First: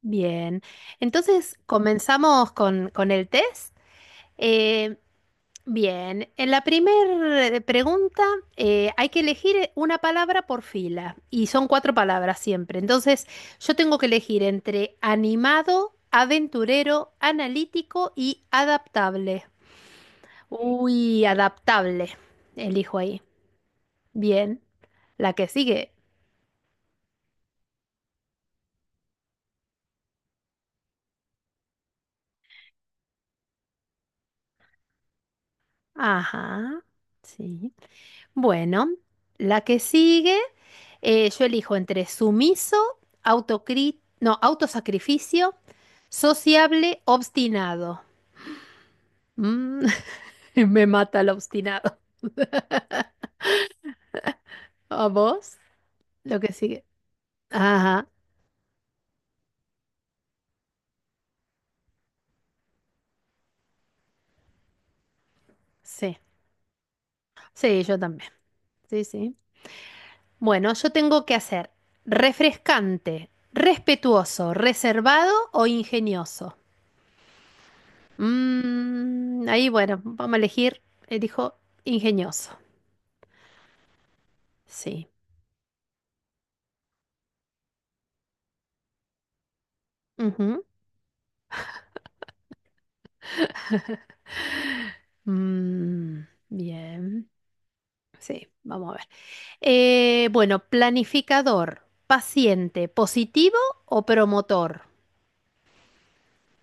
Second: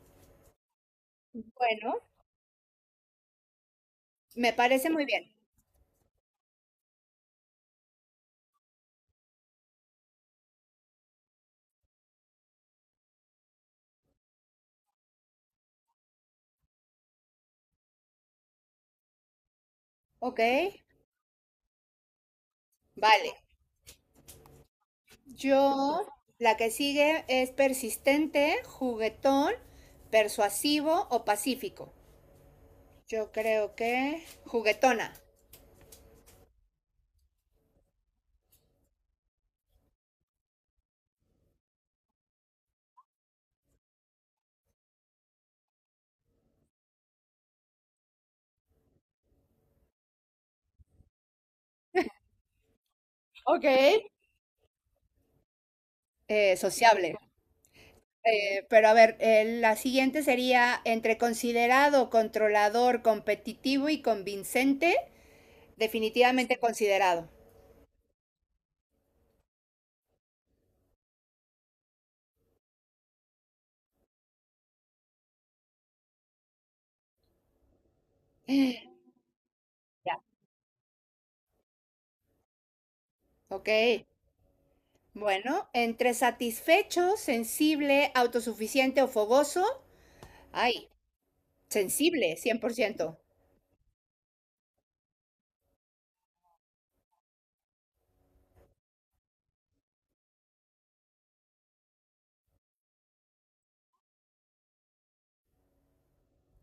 Bien, entonces Bueno, comenzamos con el test. me parece Eh, muy bien. bien, en la primera pregunta hay que elegir una palabra por fila y son cuatro palabras siempre. Entonces yo tengo que elegir entre animado, aventurero, analítico y adaptable. Ok, Uy, adaptable. Elijo ahí. vale. Bien, la que sigue. Yo, la que sigue es persistente, juguetón, persuasivo o pacífico. Yo creo que juguetona. Ajá, sí. Bueno, la que sigue, yo elijo entre sumiso, no, autosacrificio, sociable, obstinado. Mm, me mata el obstinado. Ok. ¿A vos? Lo que eh, sigue. sociable. Ajá, Pero a ver, la siguiente sería entre considerado, controlador, competitivo y convincente, sí. definitivamente considerado. Sí, yo también. Sí, sí. Bueno, yo tengo que hacer refrescante, respetuoso, reservado o ingenioso. Ahí, bueno, Ya. vamos a elegir, elijo ingenioso. Ok. Sí. Bueno, entre satisfecho, sensible, autosuficiente o fogoso. Ujú. Ay, sensible, 100%. Mm, bien. Sí, vamos a ver. Bueno, planificador, paciente, positivo o promotor.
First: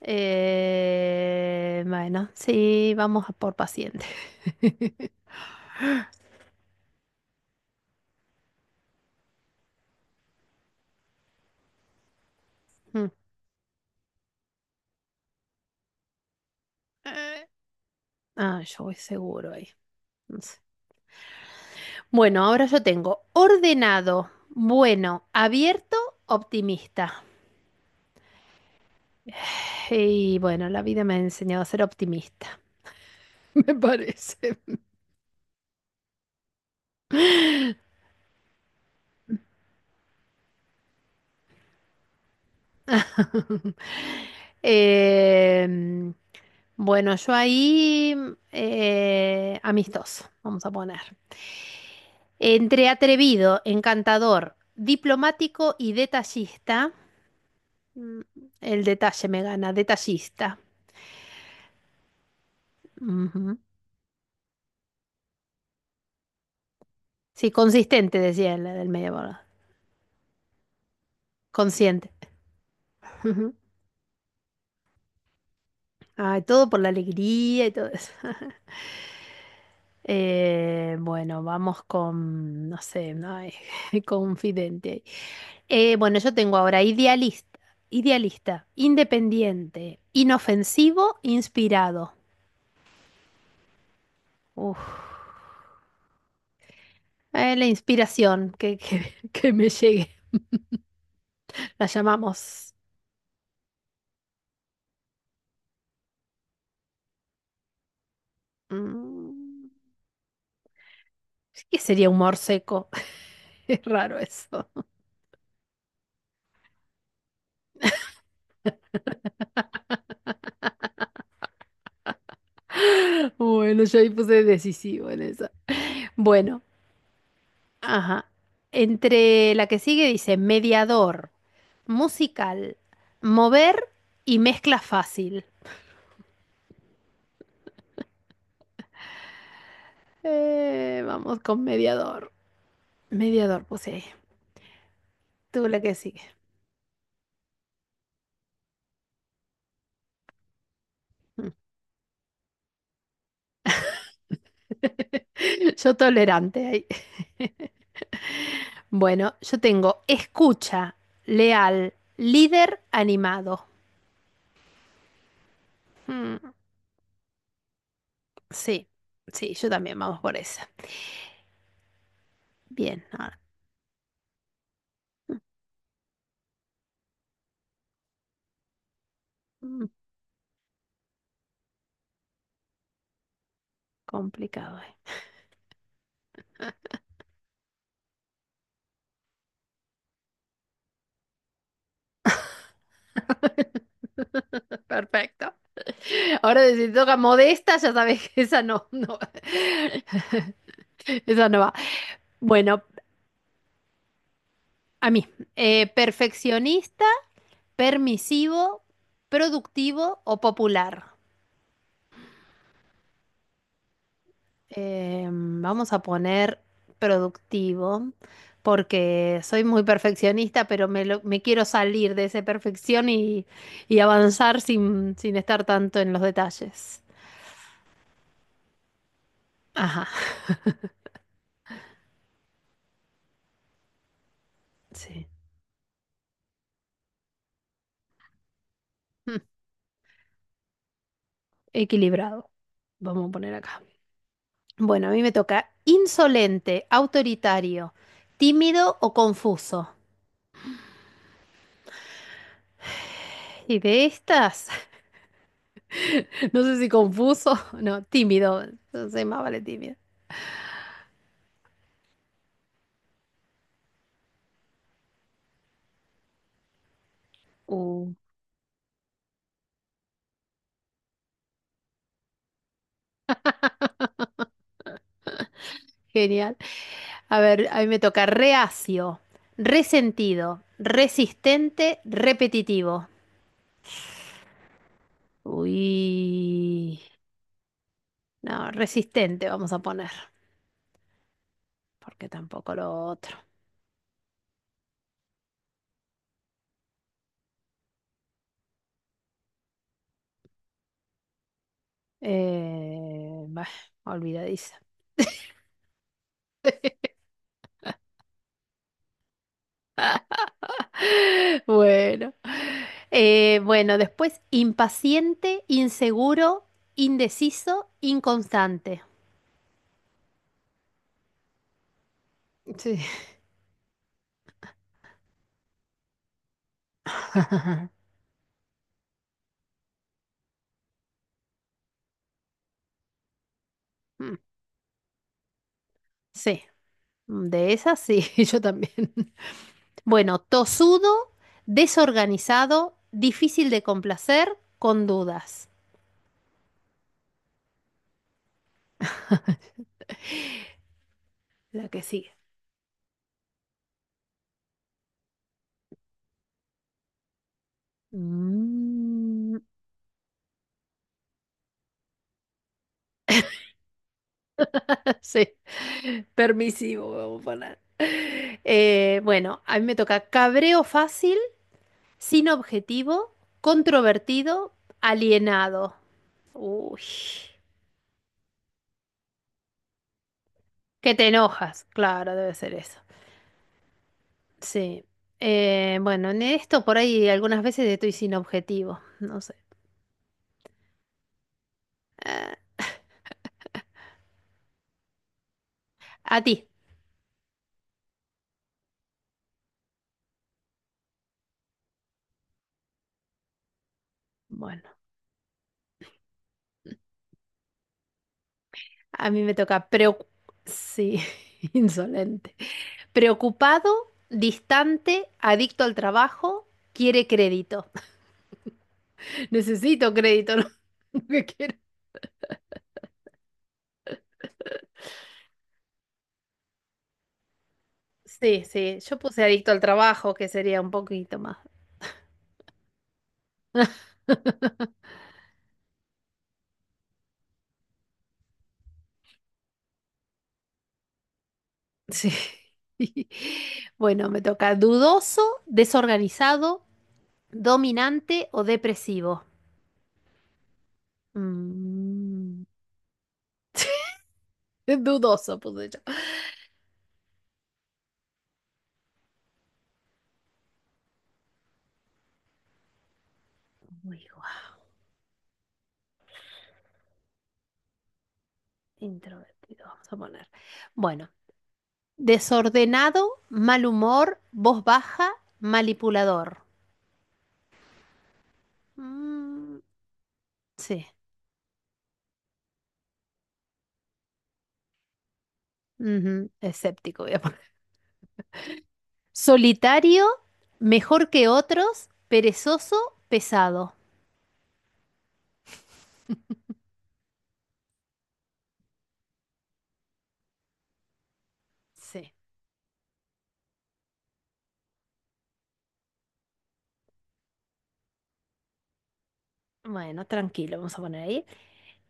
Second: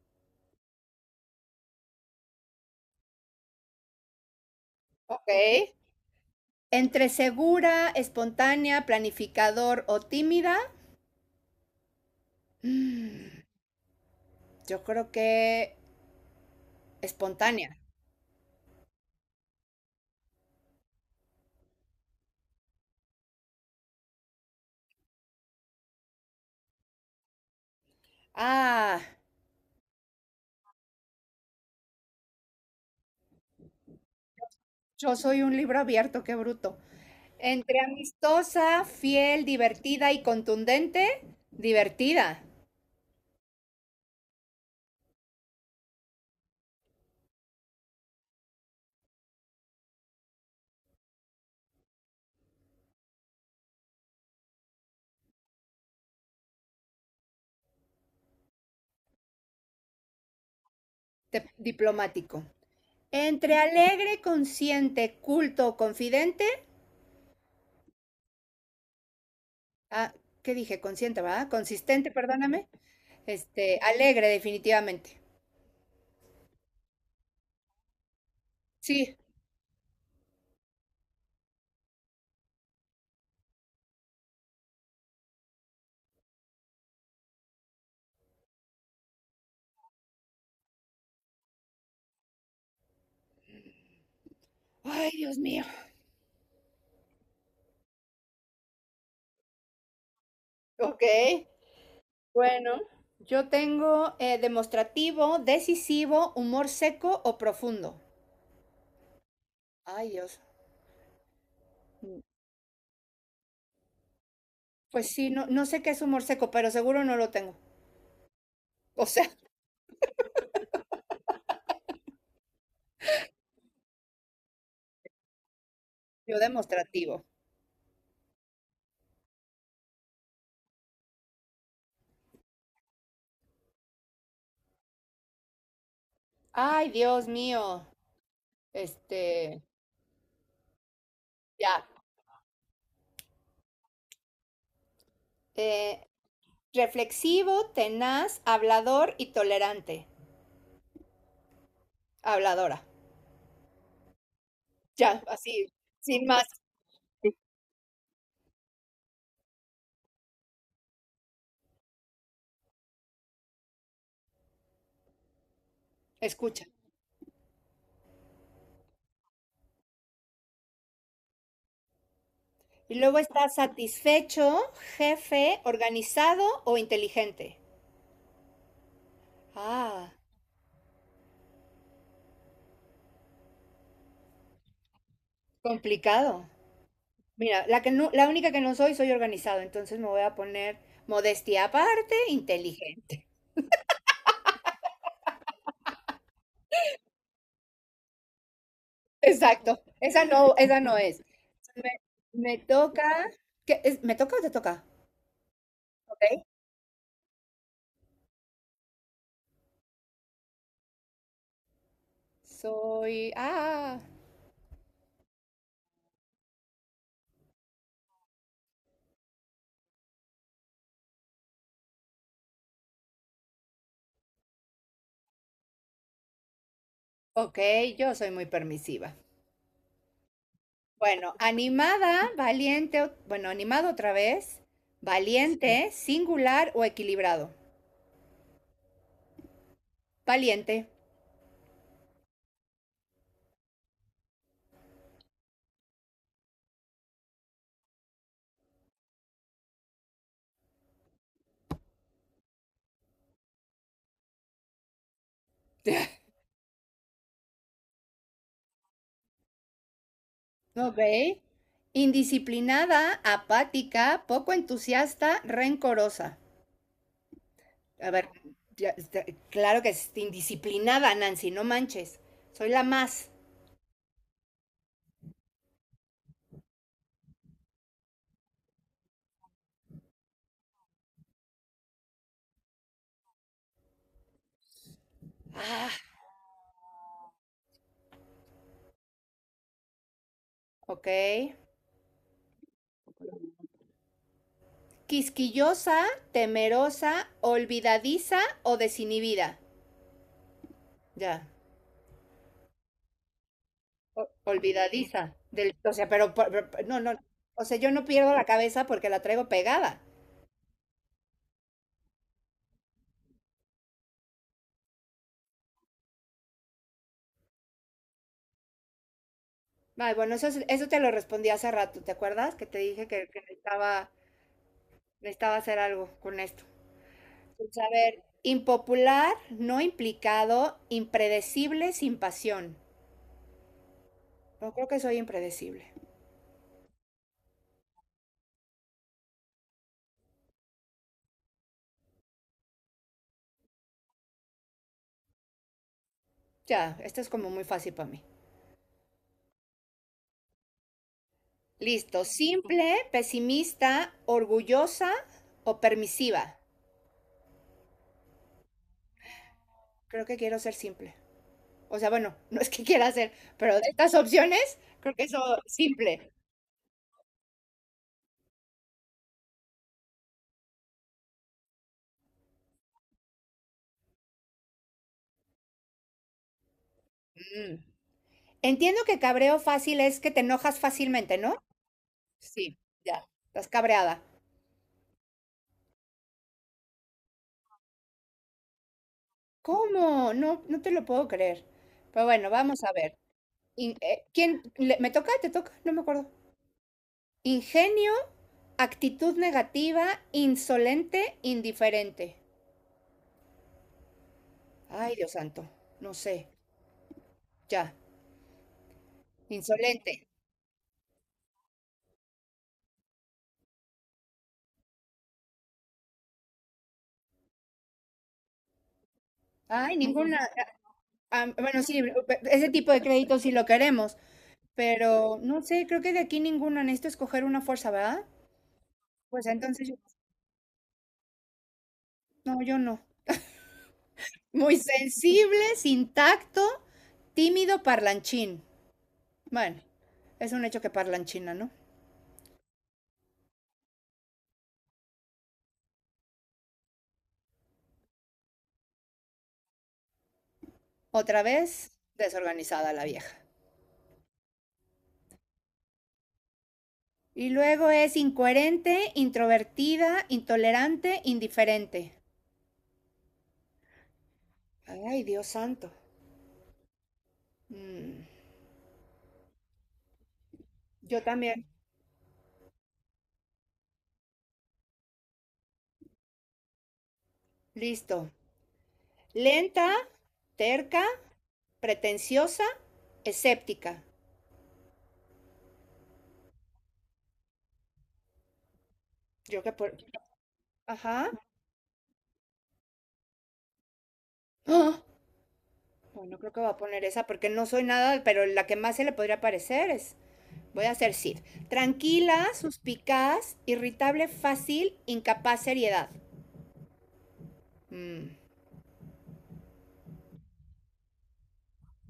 Bueno, sí, vamos a por paciente. Ok. Entre segura, espontánea, planificador o tímida. Mm. mm, Yo creo que Eh. espontánea. Ah, yo voy seguro ahí. No sé. Bueno, ahora yo tengo ordenado, bueno, abierto, optimista. Ah, Y bueno, la vida me ha enseñado a ser optimista, me parece. yo soy un libro abierto, qué bruto. Entre amistosa, fiel, divertida y contundente. Divertida. Em, bueno, yo ahí amistoso, vamos a poner. Entre atrevido, encantador, diplomático y detallista. mm, El detalle me gana, detallista. Diplomático. Entre Ujú. alegre, consciente, culto o confidente. Sí, consistente, decía el del medio, ¿verdad? Ah, ¿qué dije? Consciente, ¿verdad? Consistente, Consciente. perdóname. Ujú. Alegre, definitivamente. Ay, todo por la alegría y todo eso. Sí. Bueno, vamos con, no sé, no ay, confidente. Bueno, yo tengo ahora idealista, idealista, independiente, inofensivo, inspirado. Uf, Ay, Dios mío. La inspiración que me llegue, Ok, la bueno. llamamos. Yo tengo demostrativo, decisivo, humor seco o profundo. mm, Ay, Dios. ¿Qué sería Mm, humor seco? Es raro eso. Pues sí, no, no sé qué es humor seco, pero seguro no lo tengo. O sea, Bueno, yo ahí puse decisivo en esa. yo Bueno, demostrativo. ajá. Entre la que sigue dice mediador, musical, mover y mezcla fácil. Ay, Dios mío. Este, Vamos con ya. mediador. Mediador, puse. Tú, la que Eh, sigue. reflexivo, tenaz, hablador y tolerante. Habladora. Ya, así, Yo sin más, tolerante ahí. Bueno, yo tengo escucha, leal, líder animado. Mm, escucha. sí, sí, yo también vamos por esa. Y Bien, luego ahora. está satisfecho, jefe, organizado o inteligente. Mm, Ah, complicado. complicado. Mira, la única que no soy, soy organizado, entonces me voy a poner modestia aparte, inteligente. Perfecto. Ahora si te toca modesta, ya sabes que esa no, no. Exacto, esa no es. Esa no va. Me, me Bueno, toca, ¿qué es? ¿Me toca o te toca? a mí, Ok. perfeccionista, permisivo, productivo o popular. Soy, ah, Vamos a poner productivo porque soy muy perfeccionista, pero me quiero salir de esa perfección y avanzar sin, sin estar tanto en los detalles. ok, yo soy muy permisiva. Ajá, Bueno, animada, valiente, bueno, animado otra vez, sí. valiente, singular o equilibrado. Mm, Valiente. Equilibrado. Vamos a poner acá. Bueno, a mí me toca insolente, autoritario, tímido o confuso. Y de estas, no sé si confuso, no, tímido, no sé, más vale tímido. Ok. Indisciplinada, apática, poco entusiasta, rencorosa. Uh, A ver, claro que es indisciplinada, Nancy, no manches. Soy la más. Genial. A ver, a mí me toca reacio, resentido, resistente, repetitivo. Ah, Uy, no, resistente vamos a poner, ok. porque tampoco lo otro. Quisquillosa, temerosa, olvidadiza o desinhibida. Ya. Bah, o- olvidadiza. olvidadiza. O sea, pero, no, no. O sea, yo no pierdo la cabeza porque la traigo pegada. Bueno. Bueno, después impaciente, inseguro, indeciso, inconstante. Ay, bueno, eso, eso te lo respondí hace rato, ¿te acuerdas? Que te Sí. dije que necesitaba hacer algo con esto. Pues, a ver, impopular, no implicado, impredecible, sin pasión. Mm, No creo que soy impredecible. sí, de esas sí, yo también. Bueno, tosudo, desorganizado, difícil de complacer, con dudas. Ya, esto es como muy fácil para mí. La que Listo, sigue. simple, pesimista, orgullosa o permisiva. Mm, Creo que quiero ser simple. O sea, bueno, no es que quiera hacer, pero de estas opciones, creo que eso sí, simple. permisivo, vamos a poner. Bueno, a mí me toca cabreo fácil, sin objetivo, controvertido, alienado. Uy, Mm. Entiendo que cabreo fácil es que te enojas que te fácilmente, ¿no? enojas, claro, debe ser Sí. eso. Ya, estás cabreada. Sí. Bueno, en esto por ahí algunas veces estoy sin objetivo, no sé. ¿Cómo? No, no te lo puedo creer. Pero bueno, Eh, vamos a ver. ¿Quién me toca? ¿Te toca? No me acuerdo. a ti. Ingenio, actitud negativa, insolente, indiferente. Bueno. Ay, Dios santo, no sé. Ya, A mí me toca insolente. preocu-. Sí, insolente. Preocupado, distante, adicto al trabajo, quiere crédito. Ay, Necesito ninguna. crédito, ¿no? Lo que ah, ah, quiero. bueno, sí, ese tipo de créditos sí lo queremos. Pero no sé, creo que de aquí ninguno. Necesito escoger una fuerza, ¿verdad? Sí, sí, yo puse Pues adicto al entonces, trabajo, que sería un poquito más. no, yo no. Muy sensible, sin tacto, tímido, parlanchín. Bueno, es un hecho que parlanchina, ¿no? Sí. Bueno, me toca dudoso, desorganizado, dominante o depresivo. Otra vez, Mm, desorganizada la vieja. dudoso puse yo. Y luego es incoherente, introvertida, intolerante, indiferente. Uy, Ay, Dios santo. Mm, introvertido, vamos a poner. yo Bueno, también. desordenado, mal humor, voz baja, manipulador. Listo. Mm, Lenta, terca, sí, pretenciosa, escéptica. ujú, escéptico, voy a poner. Yo que por, Solitario, mejor Ajá. que otros, perezoso, pesado. ¡Ah! Bueno, creo que voy a poner esa porque no soy nada, pero la que más se le podría parecer es, voy a hacer Sid. Sí, Tranquila, suspicaz, irritable, fácil, incapaz, seriedad. Mm. bueno, tranquilo, vamos a poner ahí.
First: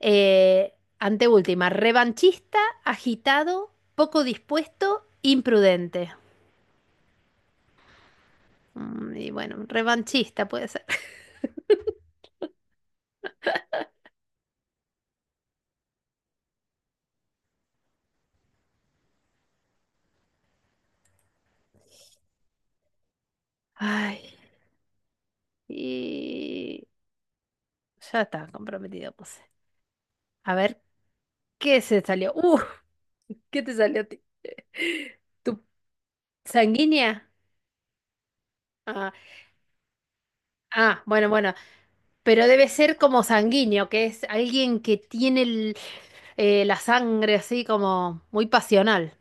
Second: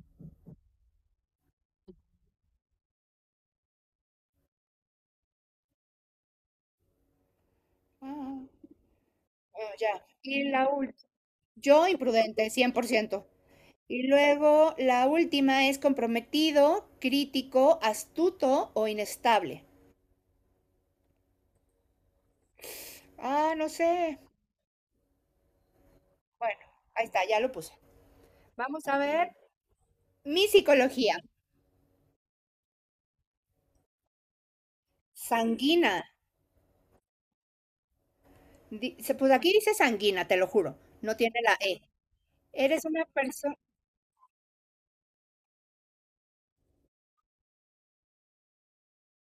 Eh, Anteúltima, revanchista, agitado, poco dispuesto, imprudente. Ah, Y bueno, bueno, ya. Y revanchista puede la ser. última, yo imprudente, 100%. Y luego la última es comprometido, crítico, astuto o inestable. Ah, no sé. Ay, Bueno, y ahí está, ya lo puse. ya está, Vamos a comprometido, ver. puse. Mi A ver, psicología, ¿qué se salió? ¿Qué te salió a ti? ¿Tu sanguina. sanguínea? Ah, Dice, pues aquí dice sanguina, te lo juro, ah, no bueno, tiene bueno. la E. Pero debe Eres ser una como persona, sanguíneo, que es alguien que tiene la sangre así como muy pasional.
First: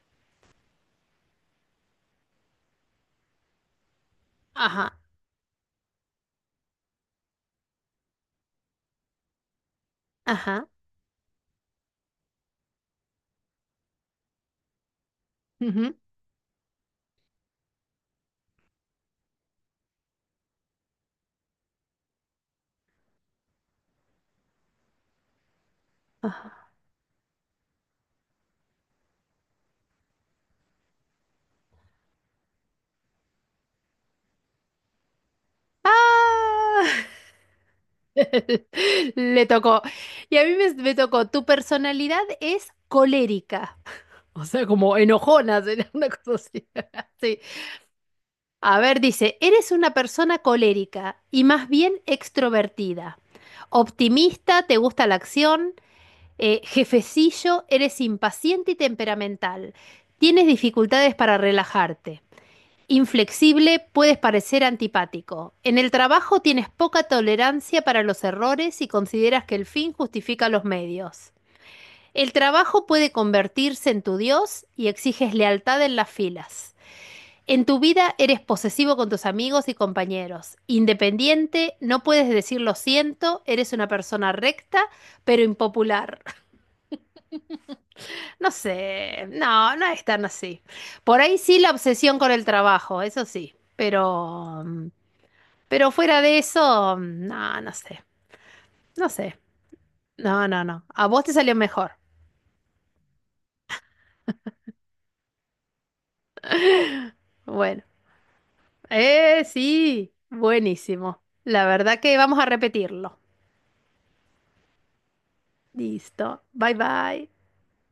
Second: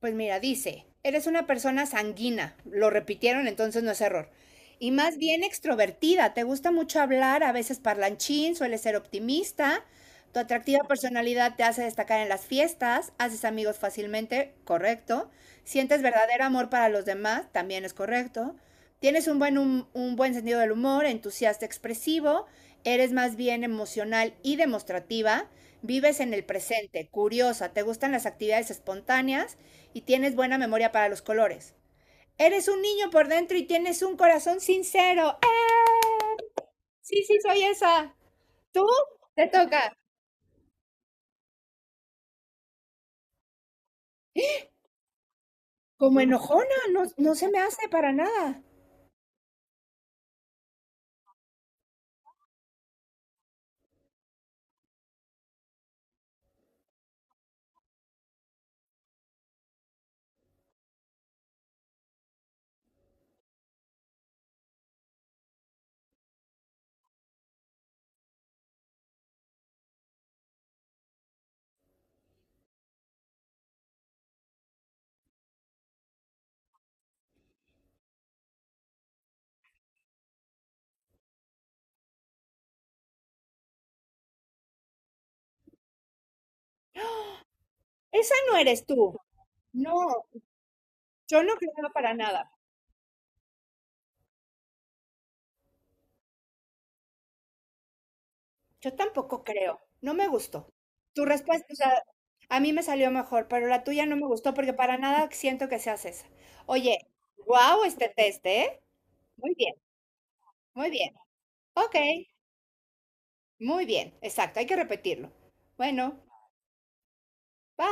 Pues mira, dice, eres una persona sanguínea, lo repitieron, entonces no es error. Ajá, Y más bien extrovertida, te gusta mucho hablar, a veces parlanchín, sueles ser optimista, tu ajá. atractiva personalidad te hace destacar en las fiestas, haces amigos fácilmente, correcto. Ujú, Sientes verdadero amor para los demás, también es correcto. Tienes un buen sentido del humor, entusiasta, expresivo, eres más bien emocional y demostrativa, vives en el ajá. presente, curiosa, te gustan las actividades espontáneas y tienes buena memoria para los colores. Eres un niño por dentro y tienes un corazón sincero. ¡Eh! ¡Ah! Sí, sí, soy esa. Tú Le Te tocó. toca. Y a mí me tocó. Tu personalidad es colérica. O sea, como enojona, será una Como cosa así. enojona, no, no Sí. se me hace para nada. A ver, dice, eres una persona colérica y más bien extrovertida. Optimista, te gusta la acción, jefecillo, eres impaciente y temperamental. Tienes dificultades para relajarte. Inflexible, puedes parecer antipático. En el trabajo tienes poca tolerancia para los errores y consideras que el fin justifica los medios. El trabajo puede convertirse en tu Dios y exiges lealtad en las filas. En tu vida eres posesivo con tus amigos y compañeros, independiente, no puedes decir lo siento, eres una persona recta, pero impopular. Esa No no eres tú. sé, no, no es tan No, así. Por ahí yo no sí la creo para obsesión con el nada. trabajo, eso sí, pero fuera de eso, no, no sé, Yo no sé, tampoco creo. No me no, no, gustó. no. A vos Tu te salió respuesta, o mejor. sea, a mí me salió mejor, pero la tuya no me gustó porque para nada siento que seas esa. Oye, Bueno, wow, este test, ¿eh? Muy bien, sí, muy bien. buenísimo. La Ok. verdad que vamos a repetirlo. Muy bien, exacto, hay que repetirlo. Bueno, Listo, bye bye. bye.